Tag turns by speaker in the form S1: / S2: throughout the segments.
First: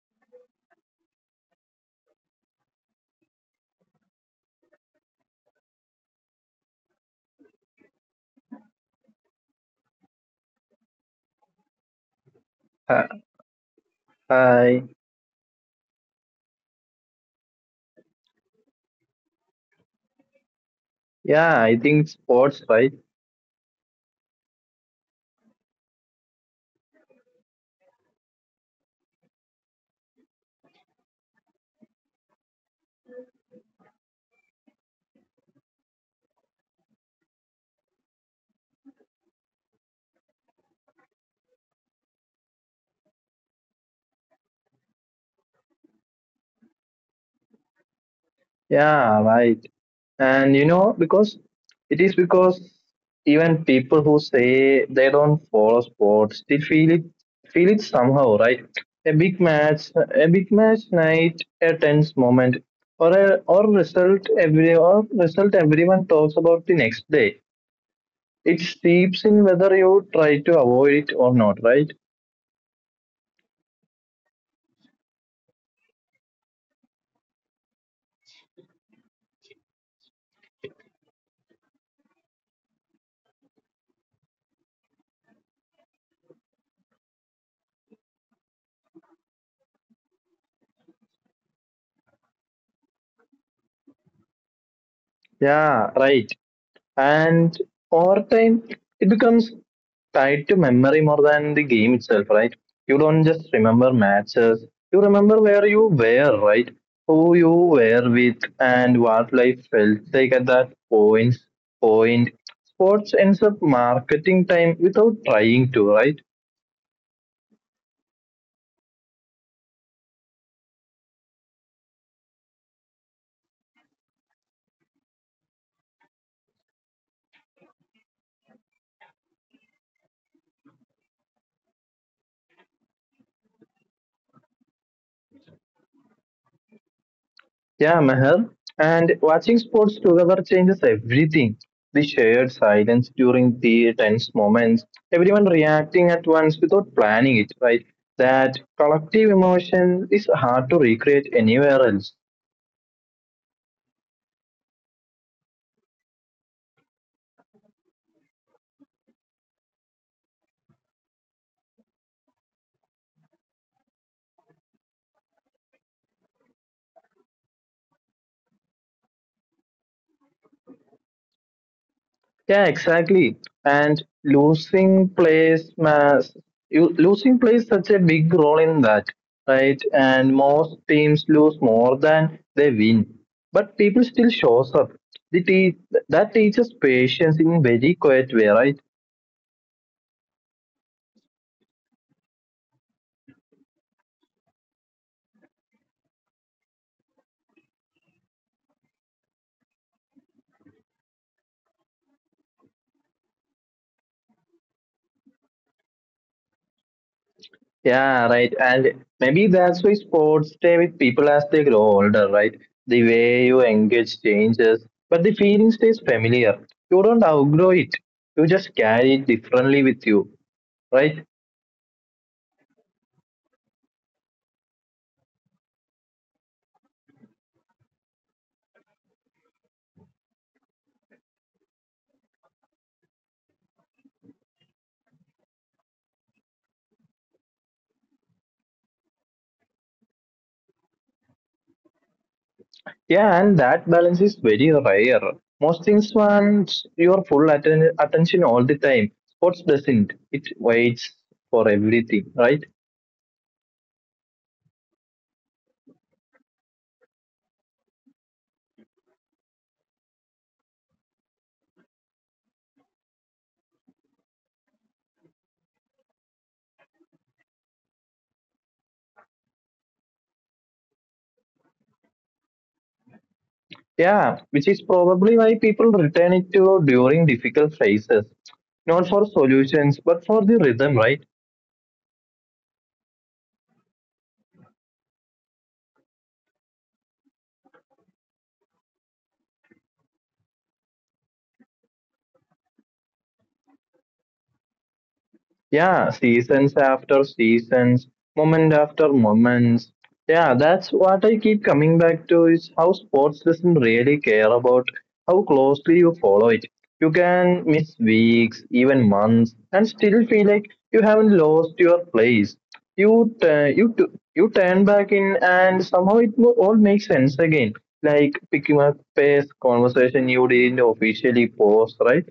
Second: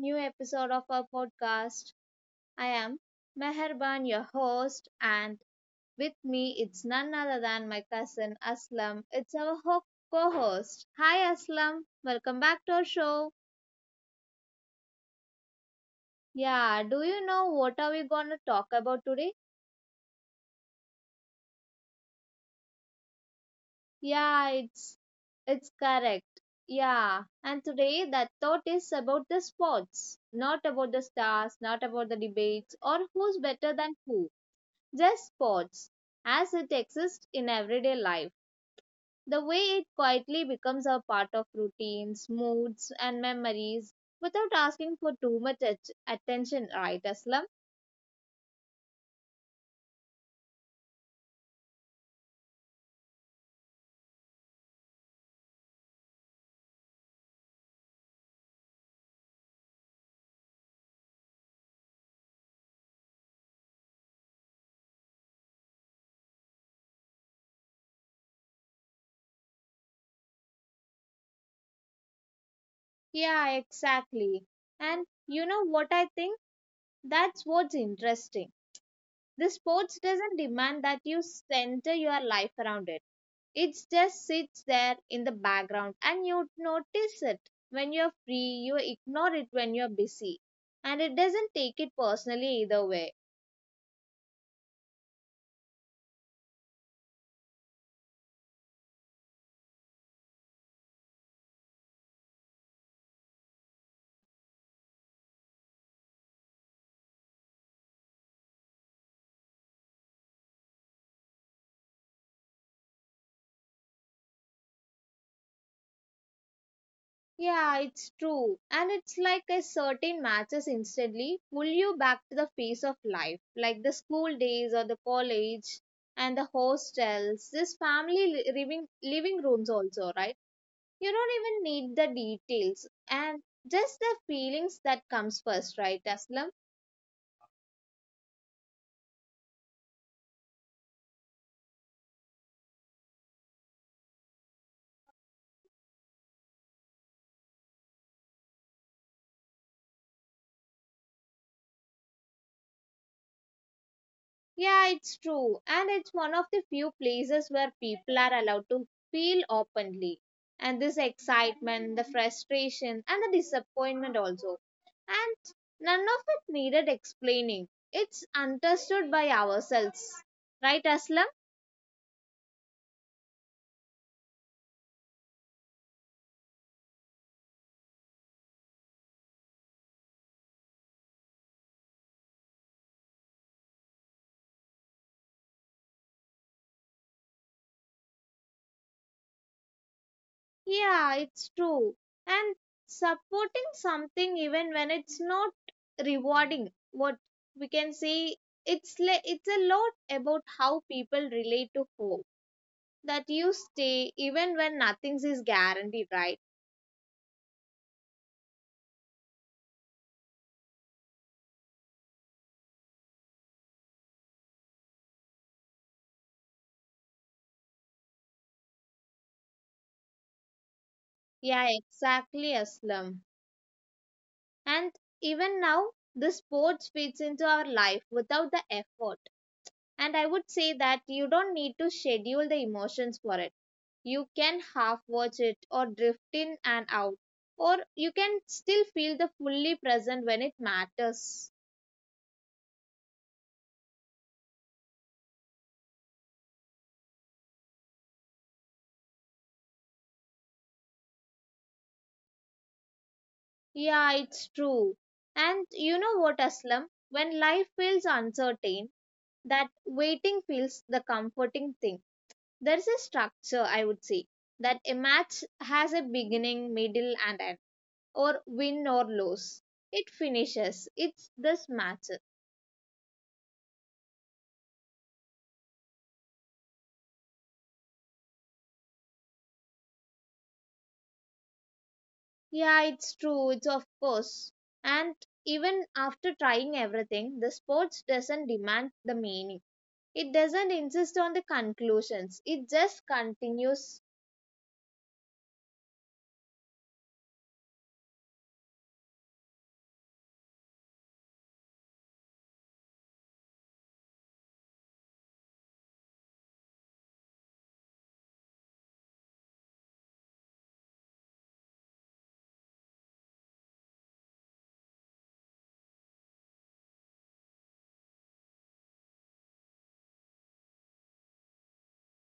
S1: new episode of our podcast. I am Meherban, your host, and with me it's none other than my cousin Aslam. It's our co-host. Hi Aslam, welcome back to our
S2: Hi.
S1: show.
S2: hi.
S1: Yeah, do you know what are we going to talk about today?
S2: Yeah, I think sports, right?
S1: Yeah, it's correct. Yeah, and today that thought is about the sports, not about the stars, not about the debates or who's better than who, just sports as it exists in everyday life. The way it quietly becomes a part of routines, moods, and memories without asking for too much attention, right, Aslam?
S2: Yeah, right. And you know, because it is because even people who say they don't follow sports still feel it somehow, right? A big match night, a tense moment, or result everyone talks about the next day. It seeps in whether you try to avoid it or not, right?
S1: Yeah, exactly. And you know what I think? That's what's interesting. The sports doesn't demand that you center your life around it. It just sits there in the background and you notice it when you're free, you ignore it when you're busy, and it doesn't take it personally either way.
S2: Yeah, right. And over time, it becomes tied to memory more than the game itself, right? You don't just remember matches, you remember where you were, right? Who you were with and what life felt like at that point. Sports ends up marketing time without trying to, right?
S1: Yeah, it's true. And it's like a certain matches instantly pull you back to the face of life, like the school days or the college and the hostels, this family living rooms also, right? You don't even need the details, and just the feelings that comes first, right, Aslam?
S2: Yeah, Meher. And watching sports together changes everything. The shared silence during the tense moments, everyone reacting at once without planning it, right? That collective emotion is hard to recreate anywhere else.
S1: Yeah, it's true. And it's one of the few places where people are allowed to feel openly. And this excitement, the frustration, and the disappointment also. And none of it needed explaining. It's understood by ourselves. Right, Aslam?
S2: Yeah, exactly. And losing plays such a big role in that, right? And most teams lose more than they win, but people still shows up. The te- that teaches patience in very quiet way, right?
S1: Yeah, it's true. And supporting something even when it's not rewarding, what we can say, it's a lot about how people relate to hope, that you stay even when nothing is guaranteed, right?
S2: Yeah, right. And maybe that's why sports stay with people as they grow older, right? The way you engage changes, but the feeling stays familiar. You don't outgrow it. You just carry it differently with you, right?
S1: Yeah, exactly, Aslam. And even now, the sports fits into our life without the effort. And I would say that you don't need to schedule the emotions for it. You can half watch it or drift in and out, or you can still feel the fully present when it matters.
S2: Yeah, and that balance is very rare. Most things want your attention all the time. Sports doesn't. It waits for everything, right?
S1: Yeah, it's true. And you know what, Aslam? When life feels uncertain, that waiting feels the comforting thing. There's a structure, I would say, that a match has a beginning, middle, and end, or win or lose. It finishes. It's this match.
S2: Yeah, which is probably why people return it to during difficult phases. Not for solutions, but for the rhythm, right?
S1: Yeah, it's true. It's of course. And even after trying everything, the sports doesn't demand the meaning. It doesn't insist on the conclusions. It just continues.
S2: Yeah, seasons after seasons, moment after moments. Yeah, that's what I keep coming back to is how sports doesn't really care about how closely you follow it. You can miss weeks, even months, and still feel like you haven't lost your place. You turn back in, and all makes sense again. Like picking up pace, conversation you didn't officially post, right?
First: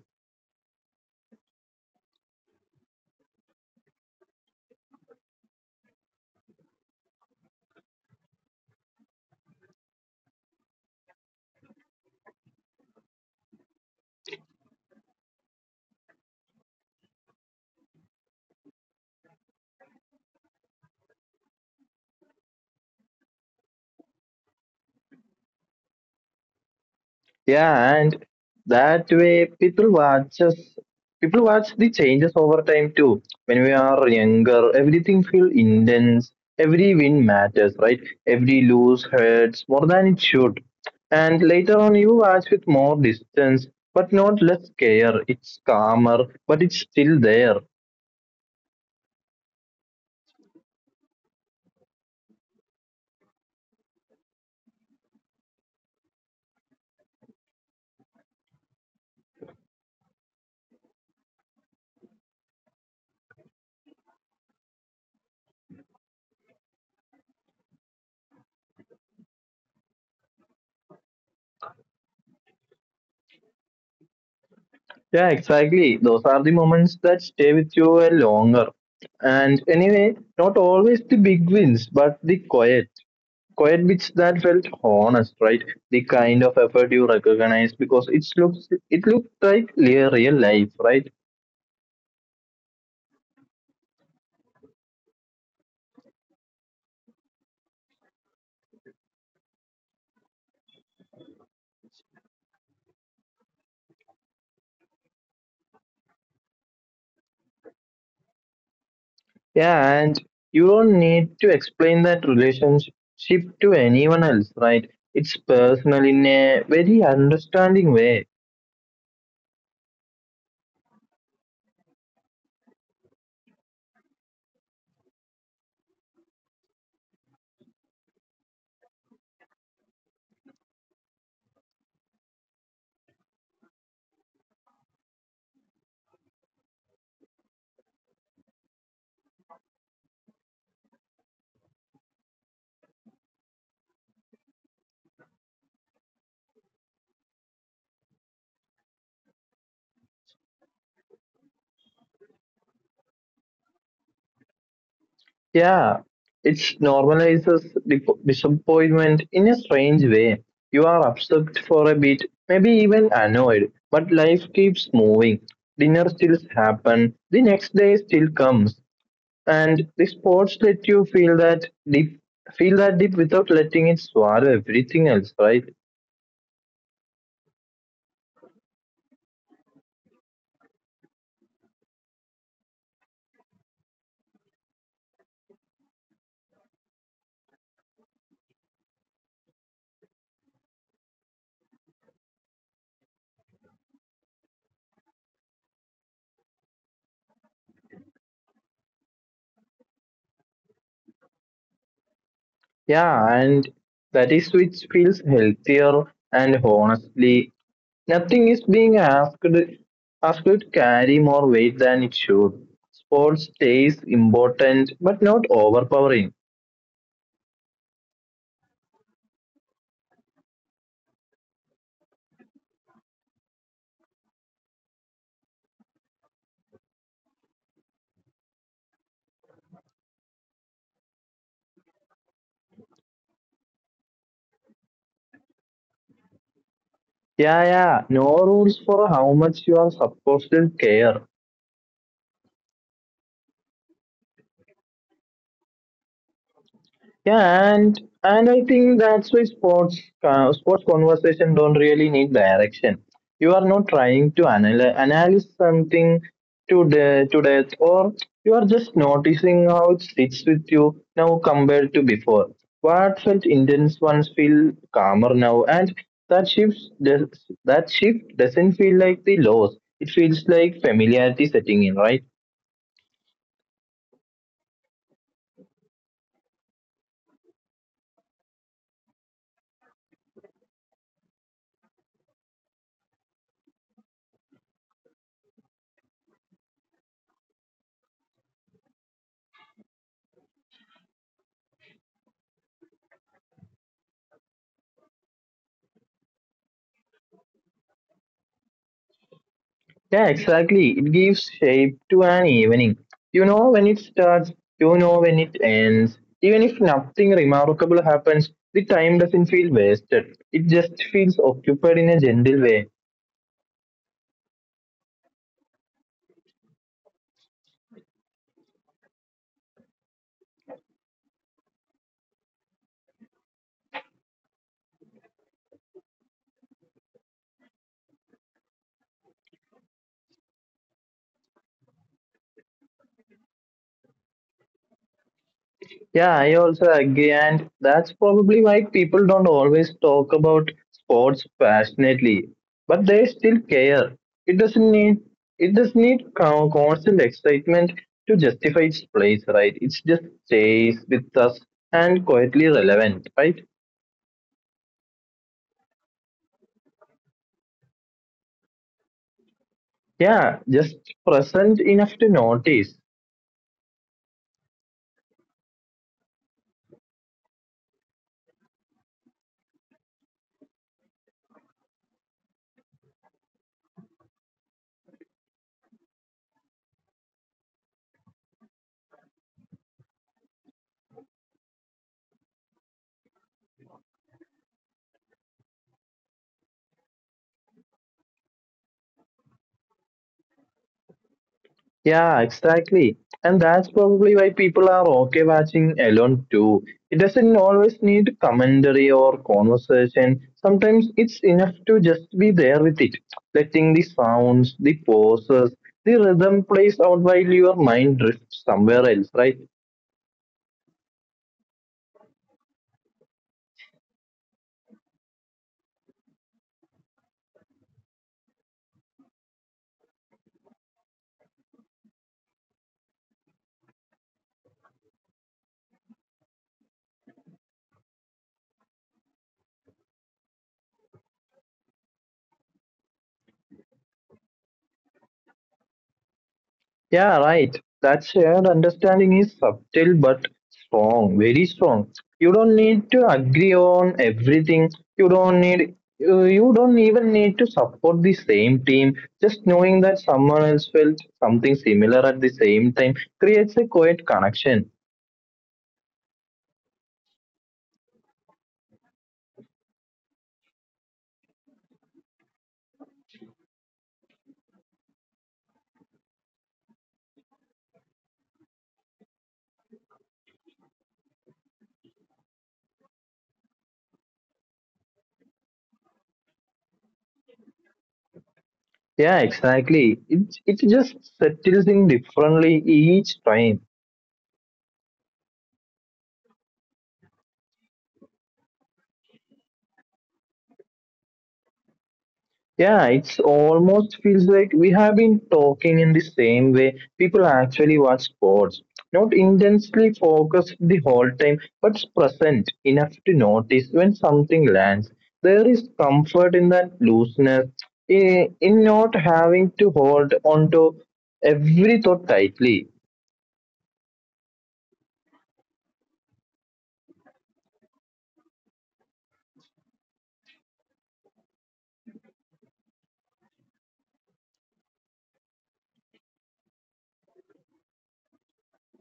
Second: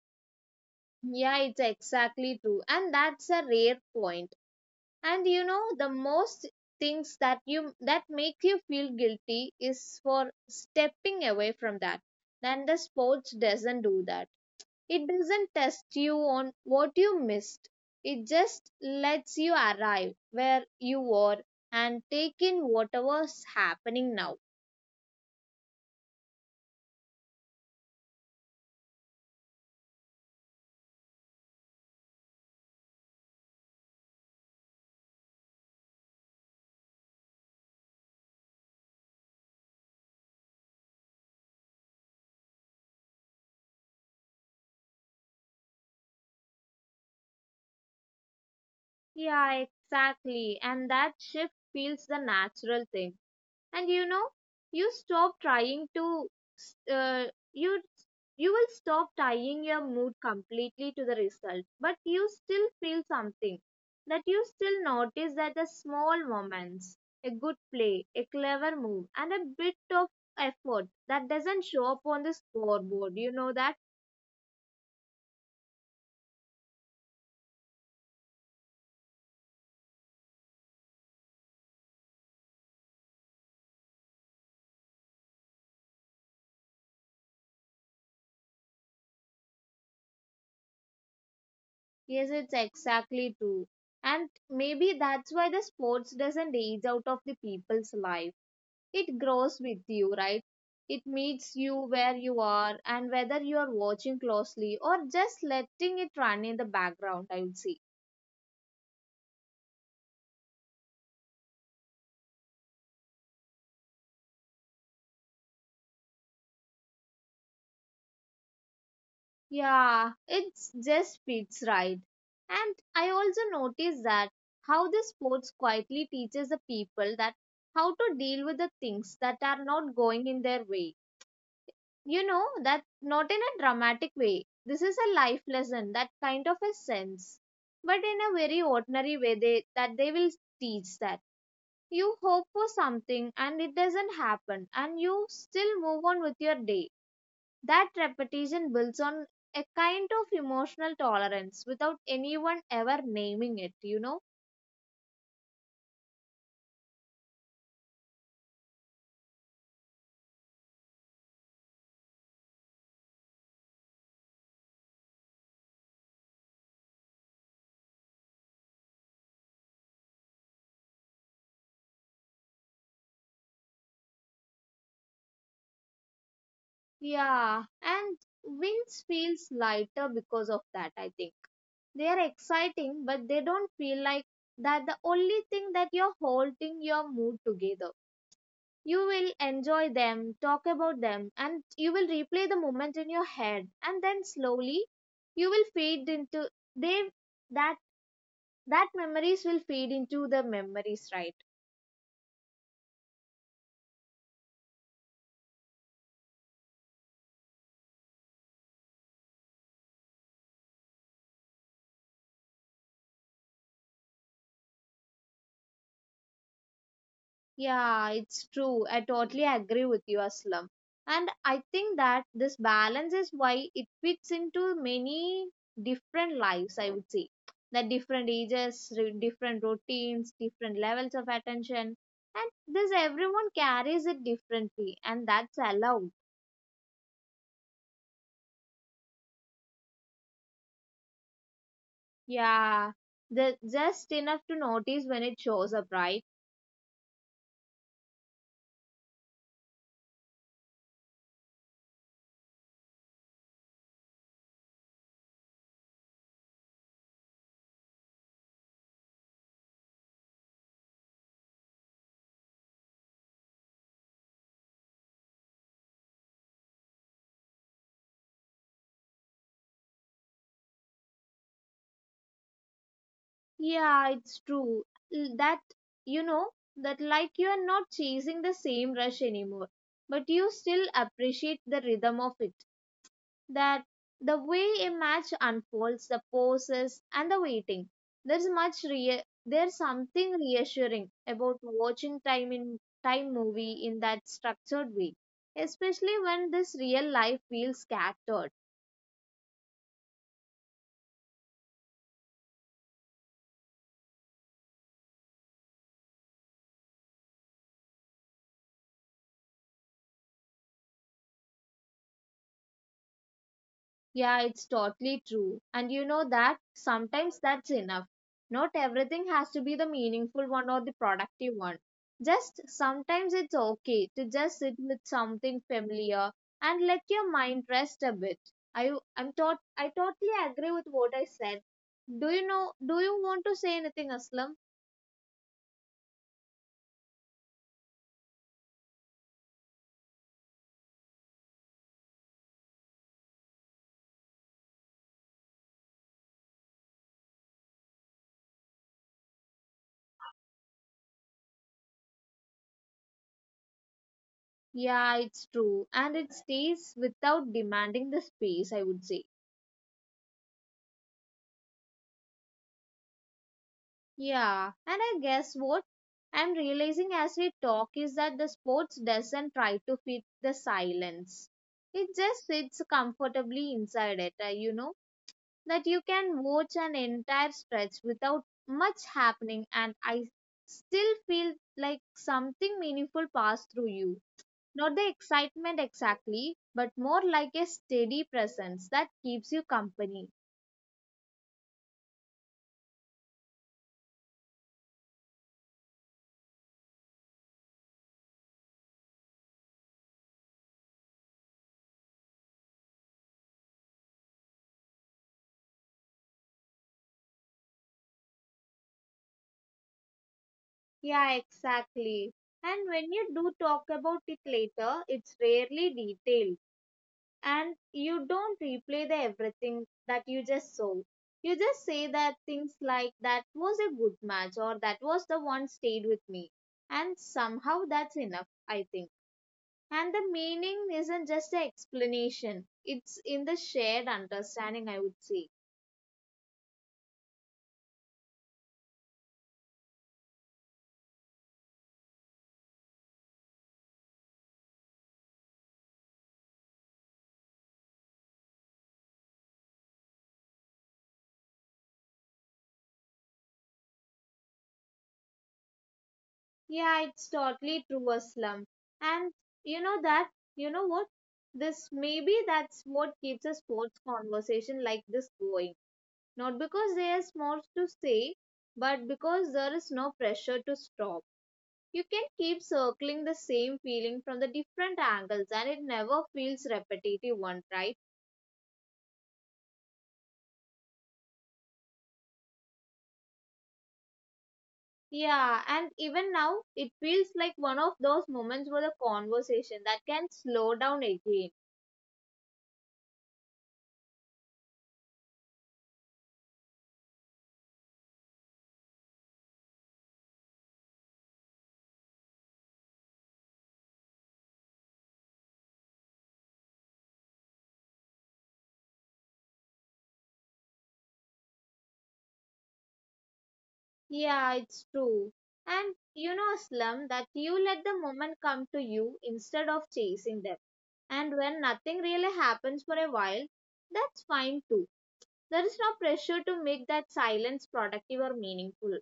S1: Yeah, it's exactly true. And that's a rare point. And you know the most things that you that make you feel guilty is for stepping away from that, then the sports doesn't do that. It doesn't test you on what you missed. It just lets you arrive where you were and take in whatever's happening now.
S2: Yeah, and that way people watch the changes over time too. When we are younger, everything feels intense. Every win matters, right? Every lose hurts more than it should. And later on, you watch with more distance, but not less care. It's calmer, but it's still there.
S1: Yeah, exactly, and that shift feels the natural thing. And you know, you stop trying to uh, you you will stop tying your mood completely to the result, but you still feel something. That you still notice that the small moments, a good play, a clever move, and a bit of effort that doesn't show up on the scoreboard, you know that.
S2: Yeah, exactly. Those are the moments that stay with you a longer. And anyway, not always the big wins, but the quiet. Quiet bits that felt honest, right? The kind of effort you recognize because it looks like real life, right?
S1: Yes, it's exactly true. And maybe that's why the sports doesn't age out of the people's life. It grows with you, right? It meets you where you are, and whether you are watching closely or just letting it run in the background, I would say.
S2: Yeah, and you don't need to explain that relationship to anyone else, right? It's personal in a very understanding way.
S1: Yeah, it just fits right. And I also noticed that how the sports quietly teaches the people that how to deal with the things that are not going in their way. You know that, not in a dramatic way, this is a life lesson, that kind of a sense, but in a very ordinary way they that they will teach that you hope for something and it doesn't happen and you still move on with your day. That repetition builds on a kind of emotional tolerance without anyone ever naming it, you know.
S2: Yeah, it normalizes disappointment in a strange way. You are upset for a bit, maybe even annoyed, but life keeps moving. Dinner still happens, the next day still comes, and the sports let you feel that deep without letting it swallow everything else, right?
S1: Yeah, and wins feels lighter because of that, I think. They are exciting, but they don't feel like that the only thing that you're holding your mood together. You will enjoy them, talk about them, and you will replay the moment in your head, and then slowly you will fade into they that that memories will fade into the memories, right?
S2: Yeah, and that is which feels healthier and honestly nothing is being asked to carry more weight than it should. Sports stays important but not overpowering.
S1: Yeah, it's true. I totally agree with you, Aslam. And I think that this balance is why it fits into many different lives, I would say. That different ages, different routines, different levels of attention. And this everyone carries it differently, and that's allowed.
S2: Yeah, yeah. No rules for how much you are supposed to care.
S1: Yeah, the, just enough to notice when it shows up, right?
S2: Yeah, and I think that's why sports sports conversation don't really need direction. You are not trying to analyze something to death, or you are just noticing how it sits with you now compared to before. What felt intense once feel calmer now, and that shift does, that shift doesn't feel like the loss. It feels like familiarity setting in, right?
S1: Yeah, it's true. That, you know, that like you are not chasing the same rush anymore, but you still appreciate the rhythm of it. That the way a match unfolds, the pauses and the waiting. There's something reassuring about watching time in time movie in that structured way, especially when this real life feels scattered.
S2: Yeah, exactly. It gives shape to an evening. You know when it starts, you know when it ends. Even if nothing remarkable happens, the time doesn't feel wasted. It just feels occupied in a gentle way.
S1: Yeah, it's totally true. And you know that sometimes that's enough. Not everything has to be the meaningful one or the productive one. Just sometimes it's okay to just sit with something familiar and let your mind rest a bit. I totally agree with what I said. Do you want to say anything, Aslam?
S2: Yeah, I also agree, and that's probably why people don't always talk about sports passionately, but they still care. It doesn't need it does not need constant excitement to justify its place, right? It just stays with us and quietly relevant, right?
S1: Yeah, it's true. And it stays without demanding the space, I would say.
S2: Yeah, just present enough to notice.
S1: Yeah, and I guess what I'm realizing as we talk is that the sports doesn't try to fit the silence. It just sits comfortably inside it, you know, that you can watch an entire stretch without much happening, and I still feel like something meaningful passed through you. Not the excitement exactly, but more like a steady presence that keeps you company.
S2: Yeah, exactly. And that's probably why people are okay watching alone too. It doesn't always need commentary or conversation. Sometimes it's enough to just be there with it, letting the sounds, the pauses, the rhythm plays out while your mind drifts somewhere else, right?
S1: Yeah, exactly. And when you do talk about it later, it's rarely detailed. And you don't replay the everything that you just saw. You just say that things like that was a good match or that was the one stayed with me. And somehow that's enough, I think. And the meaning isn't just the explanation, it's in the shared understanding, I would say.
S2: Yeah, right. That shared understanding is subtle but strong, very strong. You don't need to agree on everything. You don't even need to support the same team. Just knowing that someone else felt something similar at the same time creates a quiet connection.
S1: Yeah, it's totally true, Aslam. And you know that, you know what? This maybe that's what keeps a sports conversation like this going. Not because there's more to say, but because there is no pressure to stop. You can keep circling the same feeling from the different angles and it never feels repetitive one, right?
S2: Yeah, exactly. It just settles in differently each time.
S1: Yeah, and even now it feels like one of those moments for the conversation that can slow down again.
S2: Yeah, it's almost feels like we have been talking in the same way people actually watch sports. Not intensely focused the whole time, but present enough to notice when something lands. There is comfort in that looseness, in not having to hold on to every thought tightly.
S1: Yeah, it's true. And you know, Slum, that you let the moment come to you instead of chasing them. And when nothing really happens for a while, that's fine too. There is no pressure to make that silence productive or meaningful.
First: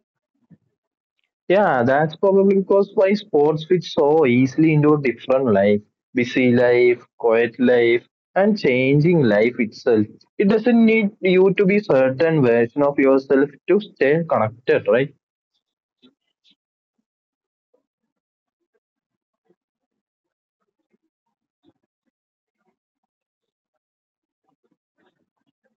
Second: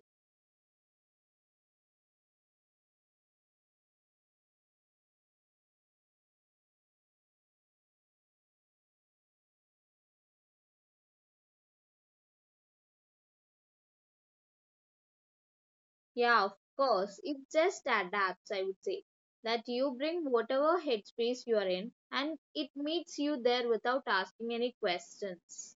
S2: Yeah, that's probably because why sports fit so easily into a different life, busy life, quiet life, and changing life itself. It doesn't need you to be certain version of yourself to stay connected, right?
S1: Yeah, of course. It just adapts, I would say. That you bring whatever headspace you are in and it meets you there without asking any questions.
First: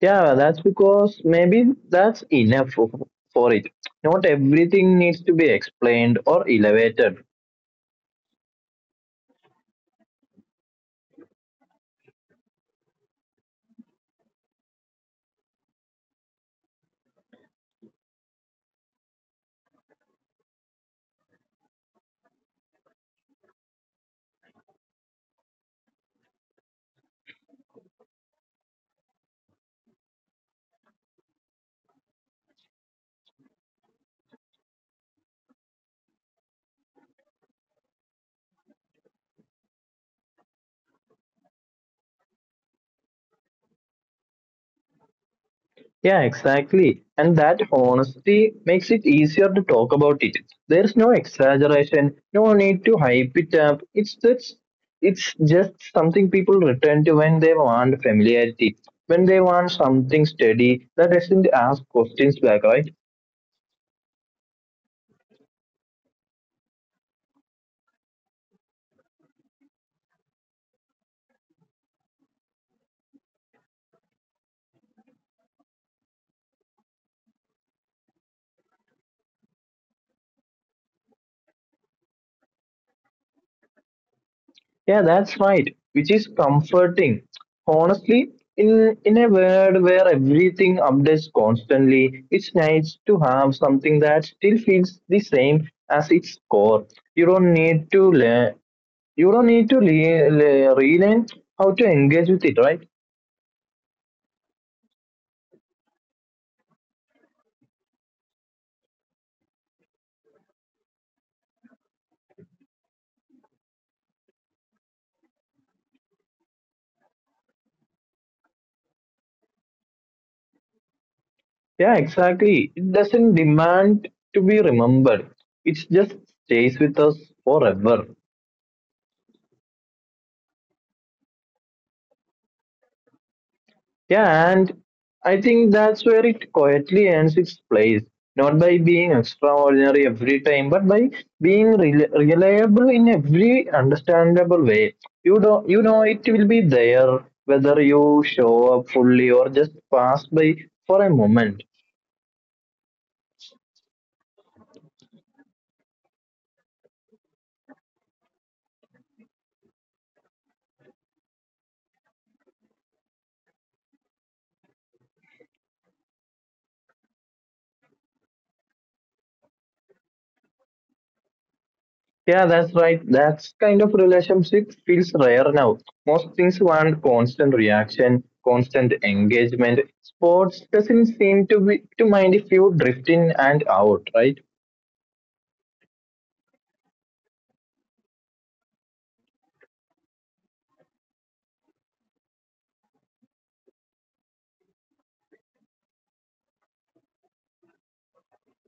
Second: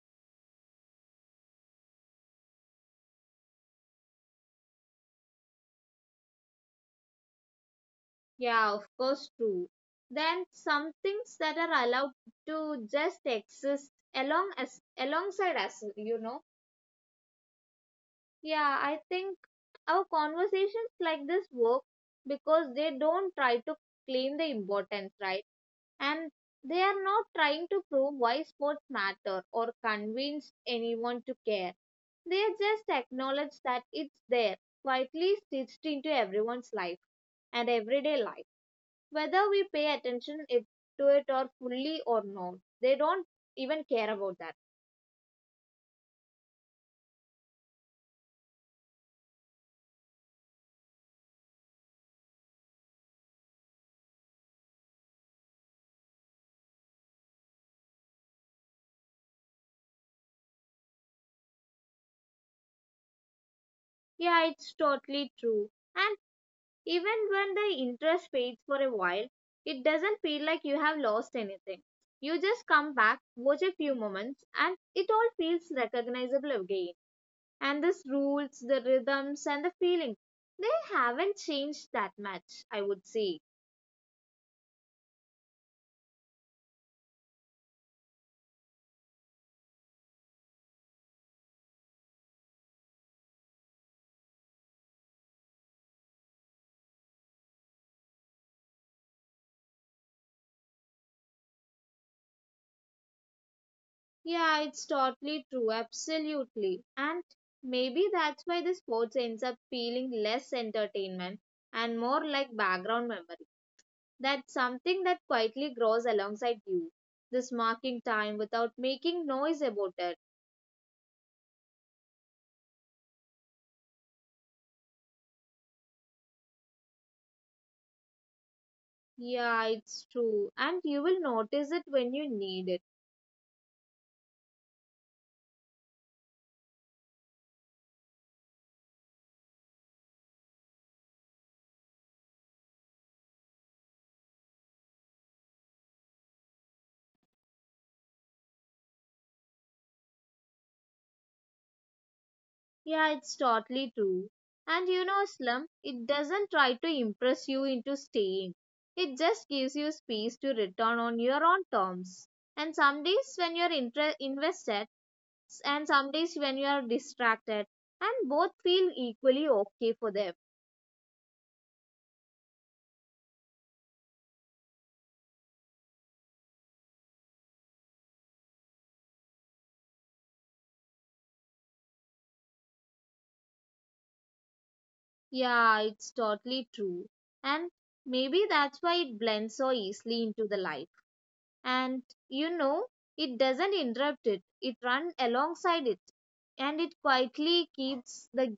S2: Yeah, that's because maybe that's enough for it. Not everything needs to be explained or elevated.
S1: Yeah, of course, true. Then some things that are allowed to just exist along as alongside us, you know. Yeah, I think our conversations like this work because they don't try to claim the importance, right? And they are not trying to prove why sports matter or convince anyone to care. They just acknowledge that it's there, quietly stitched into everyone's life and everyday life, whether we pay attention it, to it or fully or not, they don't even care about that.
S2: Yeah, exactly. And that honesty makes it easier to talk about it. There's no exaggeration, no need to hype it up. It's just something people return to when they want familiarity, when they want something steady that doesn't ask questions back, right?
S1: Yeah, it's totally true. And even when the interest fades for a while, it doesn't feel like you have lost anything. You just come back, watch a few moments, and it all feels recognizable again. And this rules the rhythms and the feelings. They haven't changed that much, I would say.
S2: Yeah, that's right. Which is comforting. Honestly, in a world where everything updates constantly, it's nice to have something that still feels the same as its core. You don't need to learn. You don't need to relearn how to engage with it, right?
S1: Yeah, it's totally true, absolutely. And maybe that's why the sports ends up feeling less entertainment and more like background memory. That's something that quietly grows alongside you. This marking time without making noise about it.
S2: Yeah, exactly. It doesn't demand to be remembered. It just stays with us forever.
S1: Yeah, it's true. And you will notice it when you need it.
S2: Yeah, and I think that's where it quietly earns its place, not by being extraordinary every time, but by being reliable in every understandable way. You know it will be there whether you show up fully or just pass by for a moment.
S1: Yeah, it's totally true. And you know, Slum, it doesn't try to impress you into staying. It just gives you space to return on your own terms. And some days when you're invested, and some days when you're distracted, and both feel equally okay for them.
S2: Yeah, that's right. That kind of relationship feels rare now. Most things want constant reaction, constant engagement. Sports doesn't seem to be to mind if you drift in and out, right?
S1: Yeah, it's totally true. And maybe that's why it blends so easily into the life. And you know, it doesn't interrupt it, it runs alongside it, and it quietly keeps the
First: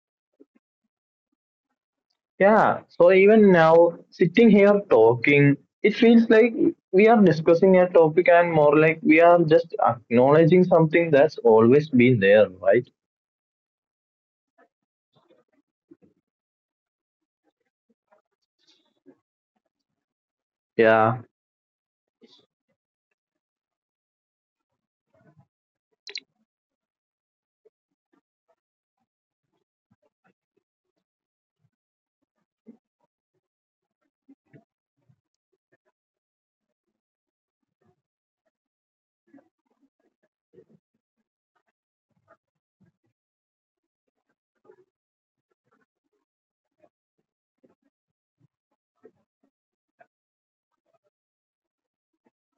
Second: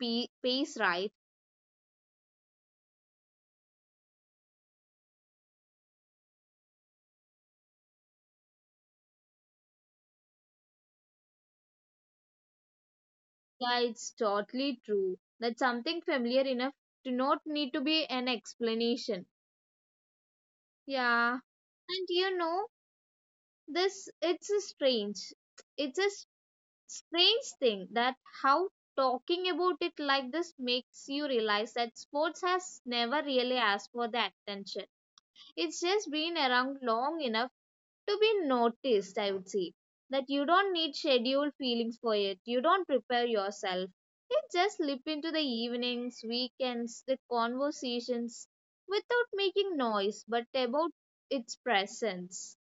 S1: pace, right?
S2: Yeah. So even now, sitting here talking, it feels like we are discussing a topic and more like we are just acknowledging something that's always been there, right?
S1: Yeah, it's totally true. That's something familiar enough to not need to be an explanation.
S2: Yeah.
S1: Yeah, and you know, this it's a strange, it's a s- strange thing that how talking about it like this makes you realize that sports has never really asked for the attention. It's just been around long enough to be noticed, I would say. That you don't need scheduled feelings for it. You don't prepare yourself. You just slip into the evenings, weekends, the conversations without making noise, but about its presence.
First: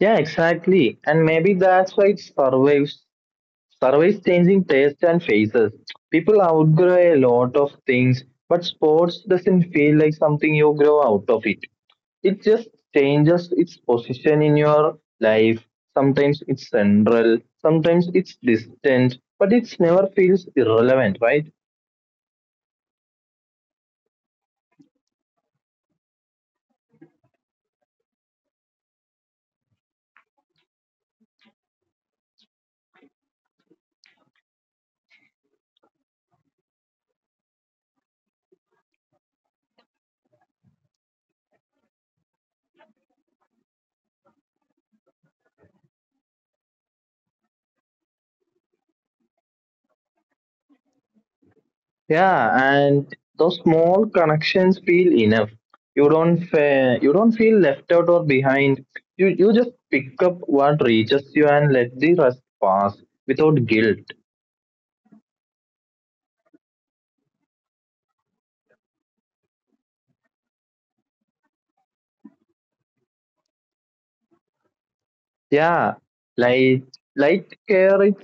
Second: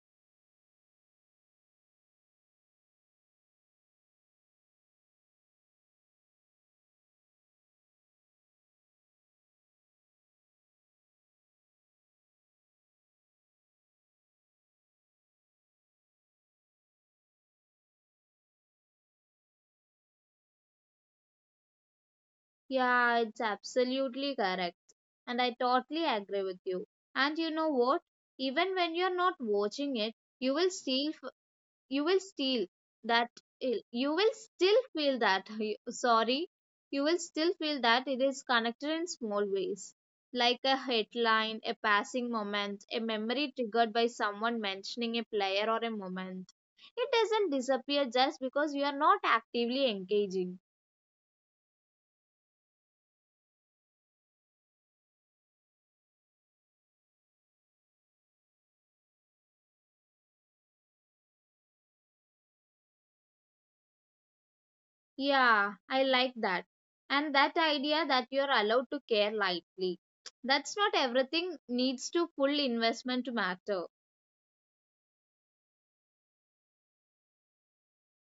S2: Yeah, exactly. And maybe that's why it survives. Surveys changing taste and faces. People outgrow a lot of things, but sports doesn't feel like something you grow out of it. It just changes its position in your life. Sometimes it's central, sometimes it's distant, but it never feels irrelevant, right?
S1: Yeah, it's absolutely correct. And I totally agree with you. And you know what? Even when you're not watching it, you will still you will still that eh, you will still feel that sorry you will still feel that it is connected in small ways, like a headline, a passing moment, a memory triggered by someone mentioning a player or a moment. It doesn't disappear just because you are not actively engaging.
S2: Yeah, and those small connections feel enough. You don't feel left out or behind. You just pick up what reaches you and let the rest pass without guilt.
S1: Yeah, I like that. And that idea that you are allowed to care lightly, that's not everything needs to full investment to matter.
S2: Yeah, light light care is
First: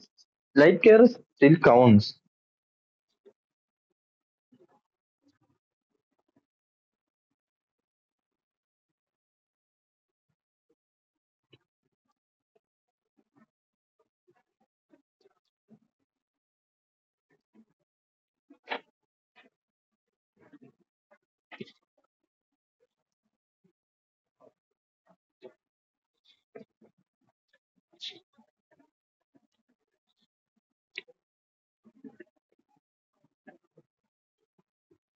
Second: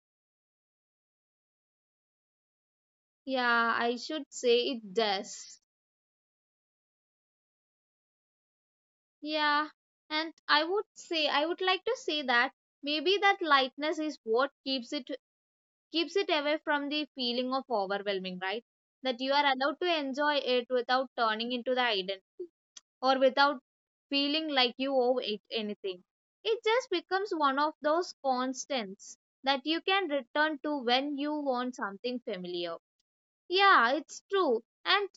S2: light care still counts.
S1: Yeah, I should say it does. Yeah, and I would like to say that maybe that lightness is what keeps it, keeps it away from the feeling of overwhelming, right? That you are allowed to enjoy it without turning into the identity, or without feeling like you owe it anything. It just becomes one of those constants that you can return to when you want something familiar. Yeah, it's true. And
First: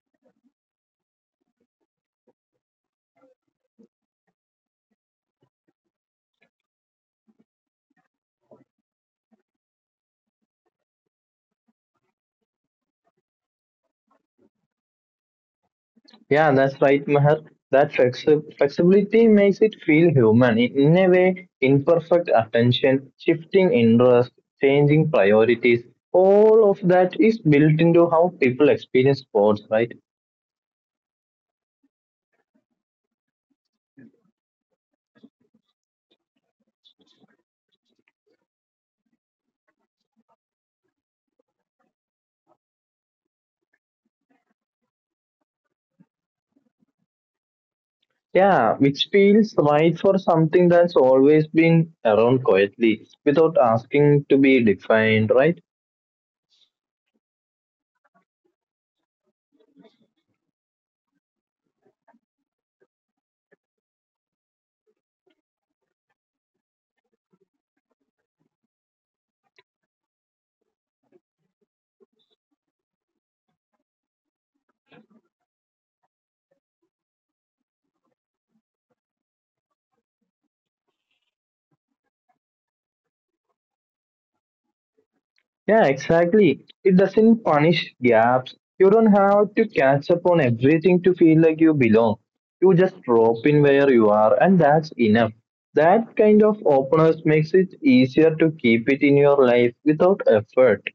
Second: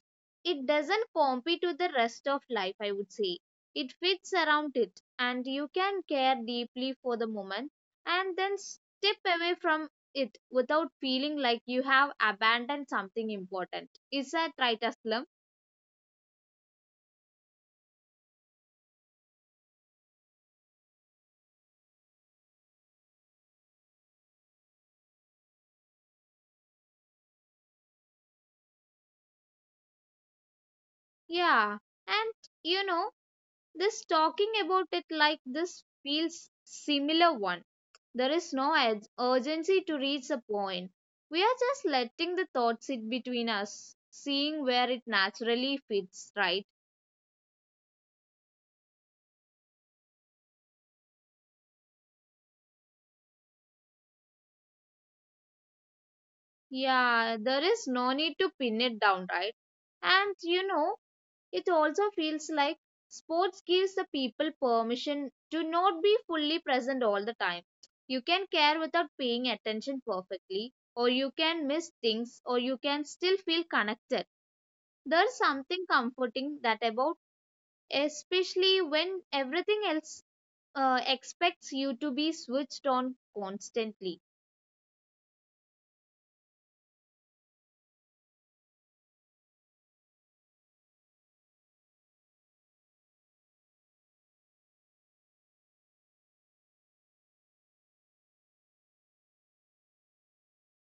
S1: it doesn't compete with the rest of life, I would say. It fits around it, and you can care deeply for the moment and then step away from it without feeling like you have abandoned something important. Is that right, Aslam?
S2: Yeah, that's right, Meher. That flexibility makes it feel human. In a way, imperfect attention, shifting interest, changing priorities, all of that is built into how people experience sports, right?
S1: Yeah. And you know, this talking about it like this feels similar one. There is no urgency to reach a point. We are just letting the thought sit between us, seeing where it naturally fits, right?
S2: Yeah, which feels right for something that's always been around quietly without asking to be defined, right?
S1: Yeah, there is no need to pin it down, right? And you know, it also feels like sports gives the people permission to not be fully present all the time. You can care without paying attention perfectly, or you can miss things, or you can still feel connected. There's something comforting that about, especially when everything else expects you to be switched on constantly.
S2: Yeah, exactly. It doesn't punish gaps. You don't have to catch up on everything to feel like you belong. You just drop in where you are, and that's enough. That kind of openness makes it easier to keep it in your life without effort.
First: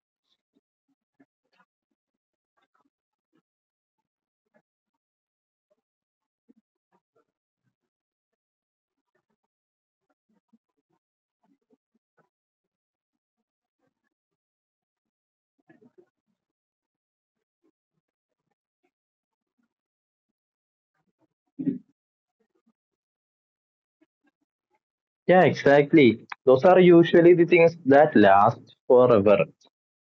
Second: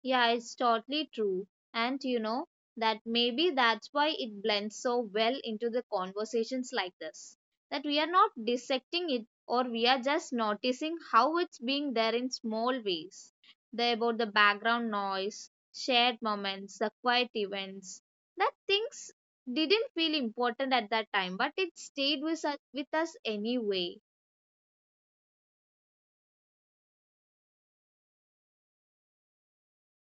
S1: Yeah, it's totally true. And you know that maybe that's why it blends so well into the conversations like this. That we are not dissecting it, or we are just noticing how it's being there in small ways. The about the background noise, shared moments, the quiet events. That things didn't feel important at that time, but it stayed with us anyway.
S2: Yeah, exactly. Those are usually the things that last forever.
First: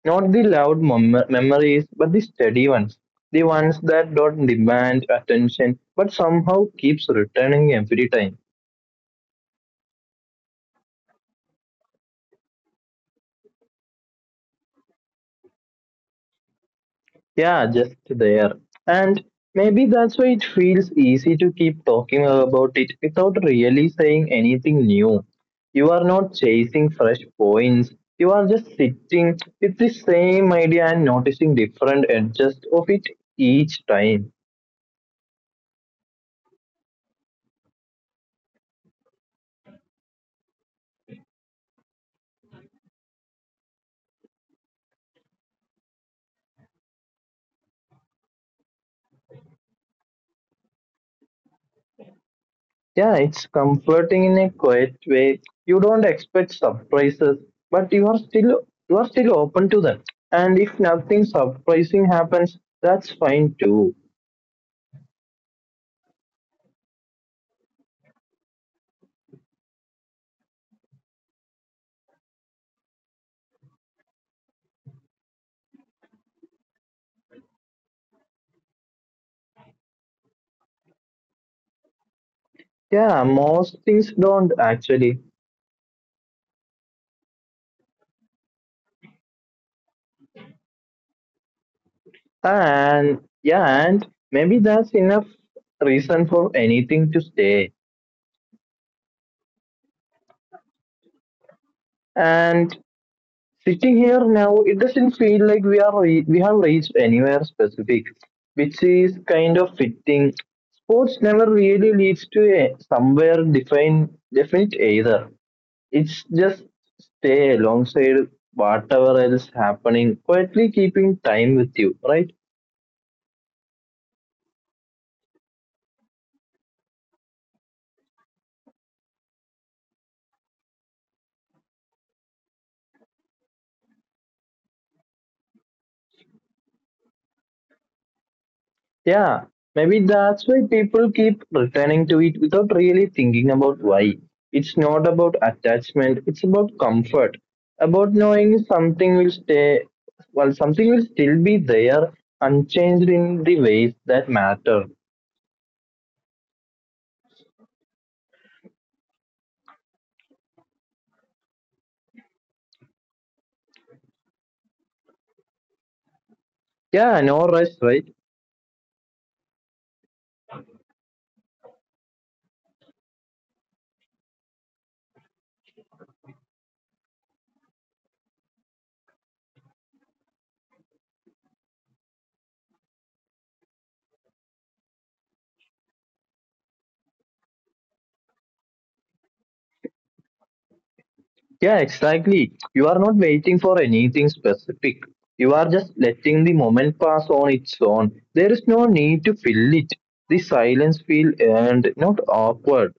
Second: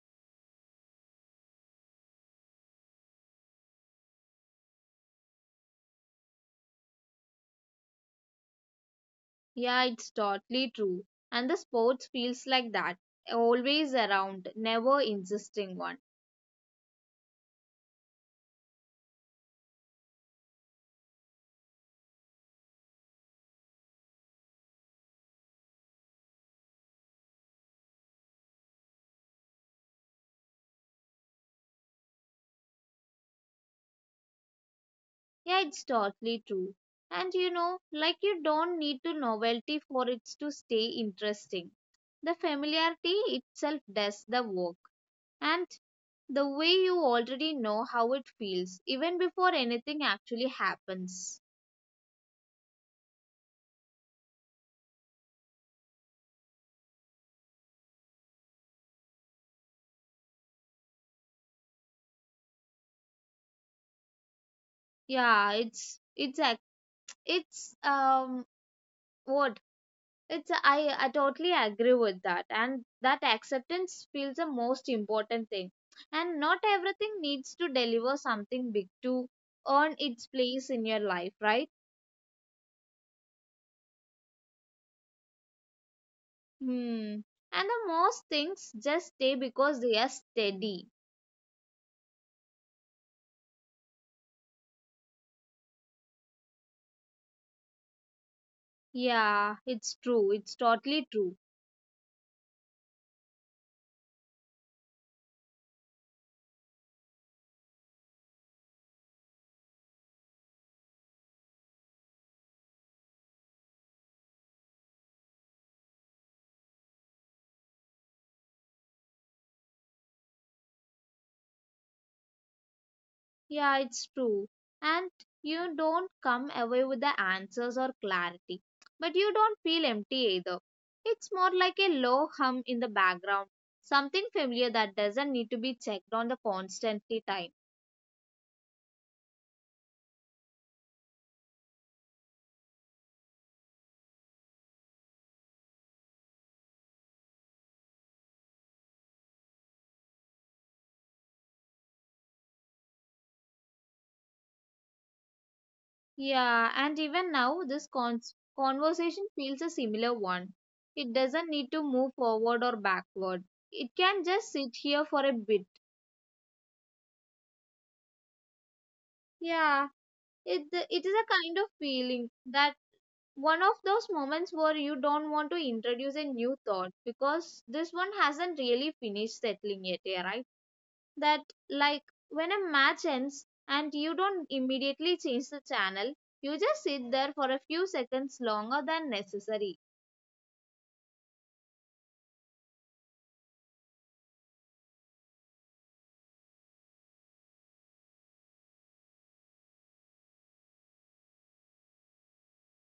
S2: Not the loud memories, but the steady ones. The ones that don't demand attention, but somehow keeps returning every time.
S1: Yeah, it's totally true. And the sports feels like that. Always around, never insisting one.
S2: Yeah, just there. And maybe that's why it feels easy to keep talking about it without really saying anything new. You are not chasing fresh points. You are just sitting with the same idea and noticing different edges of it each time.
S1: Yeah, it's totally true. And you know, like you don't need to novelty for it to stay interesting. The familiarity itself does the work. And the way you already know how it feels, even before anything actually happens.
S2: Yeah, it's comforting in a quiet way. You don't expect surprises, but you are still open to them. And if nothing surprising happens, that's fine too.
S1: Yeah, it's act it's what it's I totally agree with that, and that acceptance feels the most important thing, and not everything needs to deliver something big to earn its place in your life, right?
S2: Yeah, most things don't actually.
S1: Hmm. And the most things just stay because they are steady.
S2: And yeah, and maybe that's enough reason for anything to stay.
S1: Yeah, it's totally true.
S2: And sitting here now, it doesn't feel like we have reached anywhere specific, which is kind of fitting. Sports never really leads to a somewhere defined definite either. It's just stay alongside whatever else happening, quietly keeping time with you, right?
S1: Yeah, it's true. And you don't come away with the answers or clarity, but you don't feel empty either. It's more like a low hum in the background, something familiar that doesn't need to be checked on the constantly time.
S2: Yeah, maybe that's why people keep returning to it without really thinking about why. It's not about attachment, it's about comfort, about knowing something will stay, well, something will still be there, unchanged in the ways that matter.
S1: Yeah, and even now, this conversation feels a similar one. It doesn't need to move forward or backward. It can just sit here for a bit.
S2: Yeah, no rush, right?
S1: Yeah, it is a kind of feeling that one of those moments where you don't want to introduce a new thought because this one hasn't really finished settling yet, yeah, right? That, like, when a match ends and you don't immediately change the channel, you just sit there for a few seconds longer than necessary.
S2: Yeah, exactly. You are not waiting for anything specific. You are just letting the moment pass on its own. There is no need to fill it. The silence feel earned, not awkward.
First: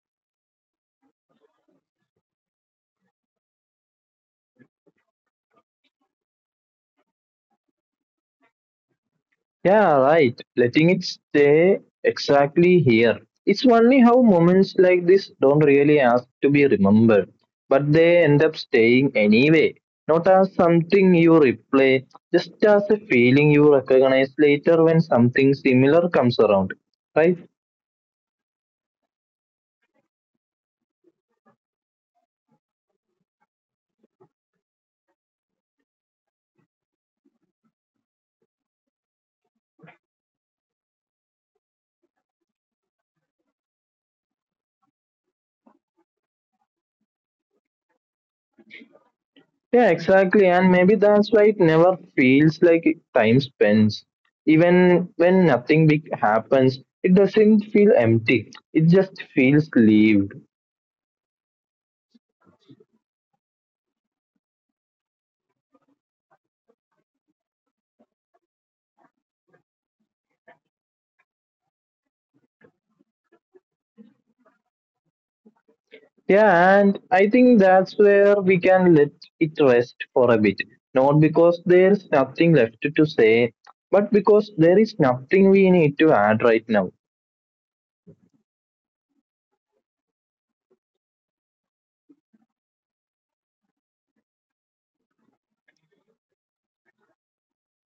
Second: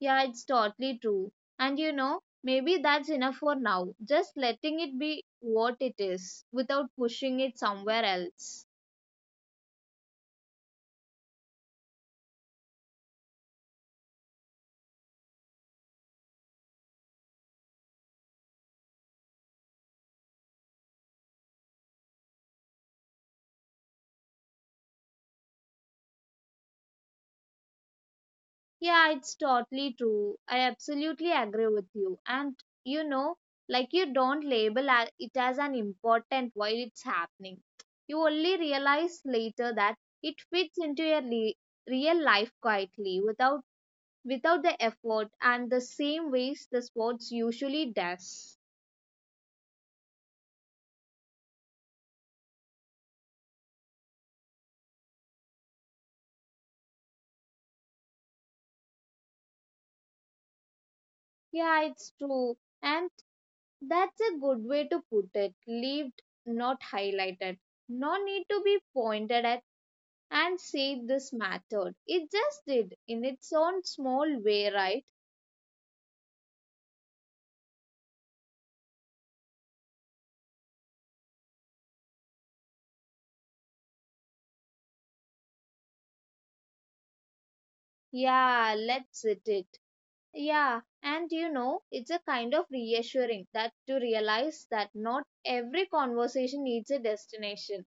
S1: Yeah, it's totally true. And you know, maybe that's enough for now. Just letting it be what it is without pushing it somewhere else.
S2: Yeah, right. Letting it stay exactly here. It's funny how moments like this don't really ask to be remembered, but they end up staying anyway. Not as something you replay, just as a feeling you recognize later when something similar comes around. Right?
S1: Yeah, it's totally true. I absolutely agree with you. And you know, like you don't it as an important while it's happening. You only realize later that it fits into your real life quietly without the effort and the same ways the sports usually does.
S2: Yeah, exactly. And maybe that's why it never feels like time spends. Even when nothing big happens, it doesn't feel empty. It just feels lived.
S1: Yeah, it's true. And that's a good way to put it. Lived, not highlighted. No need to be pointed at and said this mattered. It just did, in its own small way, right?
S2: Yeah, and I think that's where we can let it rest for a bit. Not because there's nothing left to say, but because there is nothing we need to add right now.
S1: Yeah, let's hit it. Yeah, and you know, it's a kind of reassuring that to realize that not every conversation needs a destination.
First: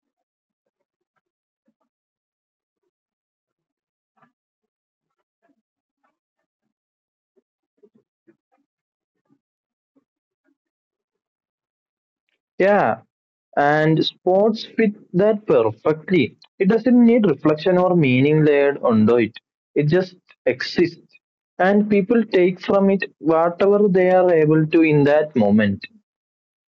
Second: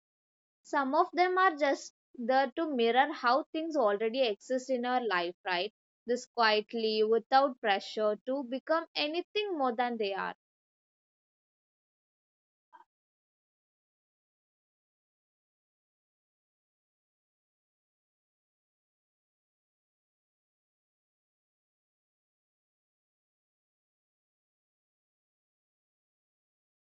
S1: Some of them are just there to mirror how things already exist in our life, right? This quietly, without pressure to become anything more than they are.
S2: Yeah, and sports fit that perfectly. It doesn't need reflection or meaning layered onto it, it just exists. And people take from it whatever they are able to in that moment.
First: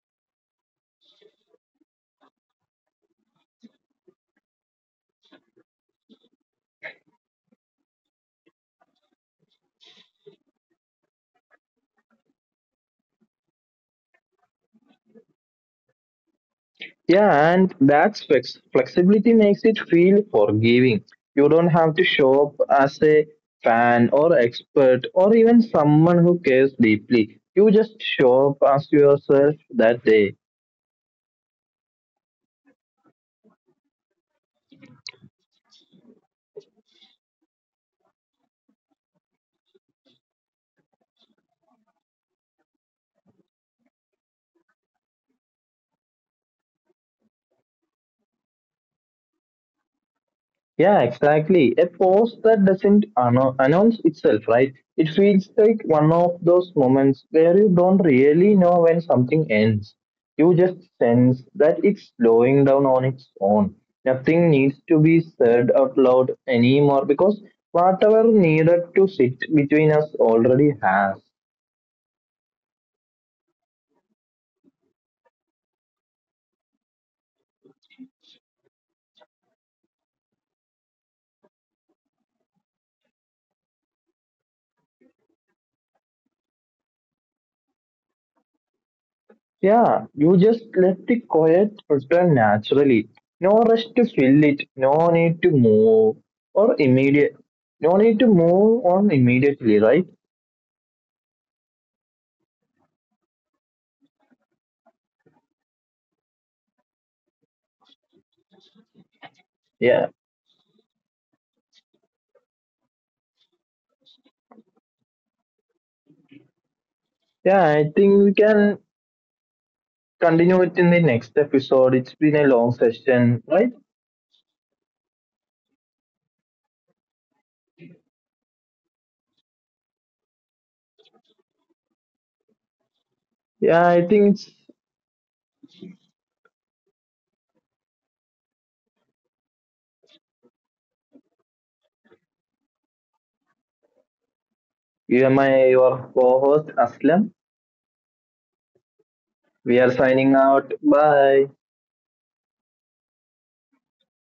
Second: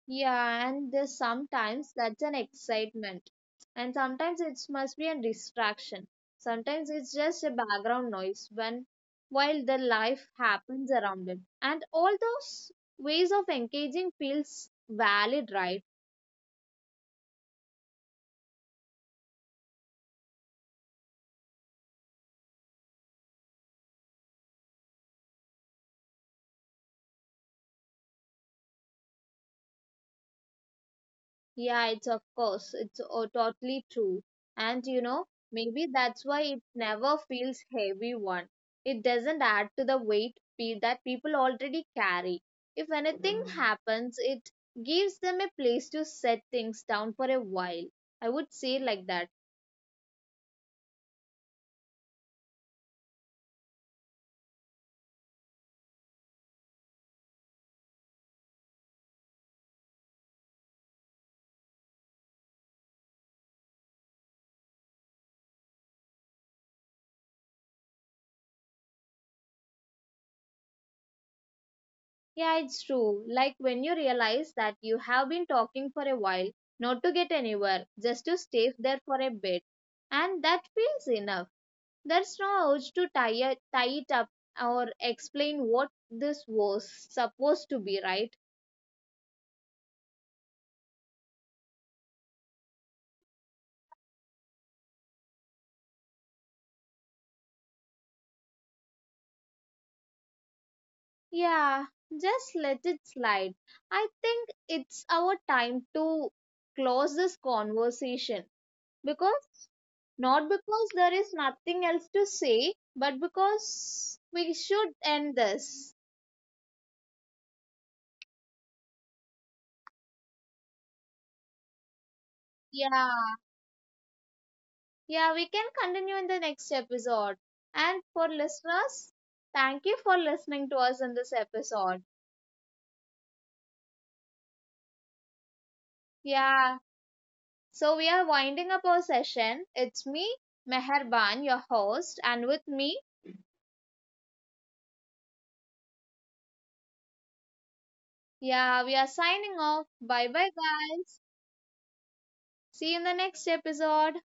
S1: Yeah, and there's sometimes that's an excitement, and sometimes it must be a distraction. Sometimes it's just a background noise when while the life happens around it. And all those ways of engaging feels valid, right?
S2: Yeah, and that's flexibility makes it feel forgiving. You don't have to show up as a fan or expert or even someone who cares deeply. You just show up as yourself that day.
S1: Yeah, it's of course. It's totally true. And you know, maybe that's why it never feels heavy one. It doesn't add to the weight that people already carry. If anything happens, it gives them a place to set things down for a while. I would say like that.
S2: Yeah, exactly. A post that doesn't announce itself, right? It feels like one of those moments where you don't really know when something ends. You just sense that it's slowing down on its own. Nothing needs to be said out loud anymore because whatever needed to sit between us already has.
S1: Yeah, it's true. Like when you realize that you have been talking for a while, not to get anywhere, just to stay there for a bit. And that feels enough. There's no urge to tie it up or explain what this was supposed to be, right?
S2: Yeah, you just let the quiet return naturally. No rush to fill it. No need to move or immediate. No need to move on immediately, right?
S1: Yeah, just let it slide. I think it's our time to close this conversation because,
S2: Yeah,
S1: not because there is nothing else to say, but because we should end this.
S2: yeah. I think we can continue it in the next episode. It's been a long
S1: Yeah,
S2: session, right?
S1: yeah, we can continue in the next episode. And for listeners, thank you for listening to us in this episode.
S2: Yeah, I think it's
S1: Yeah, so we are winding up our session. It's me, Meherban, your host, and with me,
S2: your co-host Aslam.
S1: yeah, we are signing
S2: We are
S1: off. Bye
S2: signing
S1: bye,
S2: out.
S1: guys.
S2: Bye.
S1: See you in the next episode.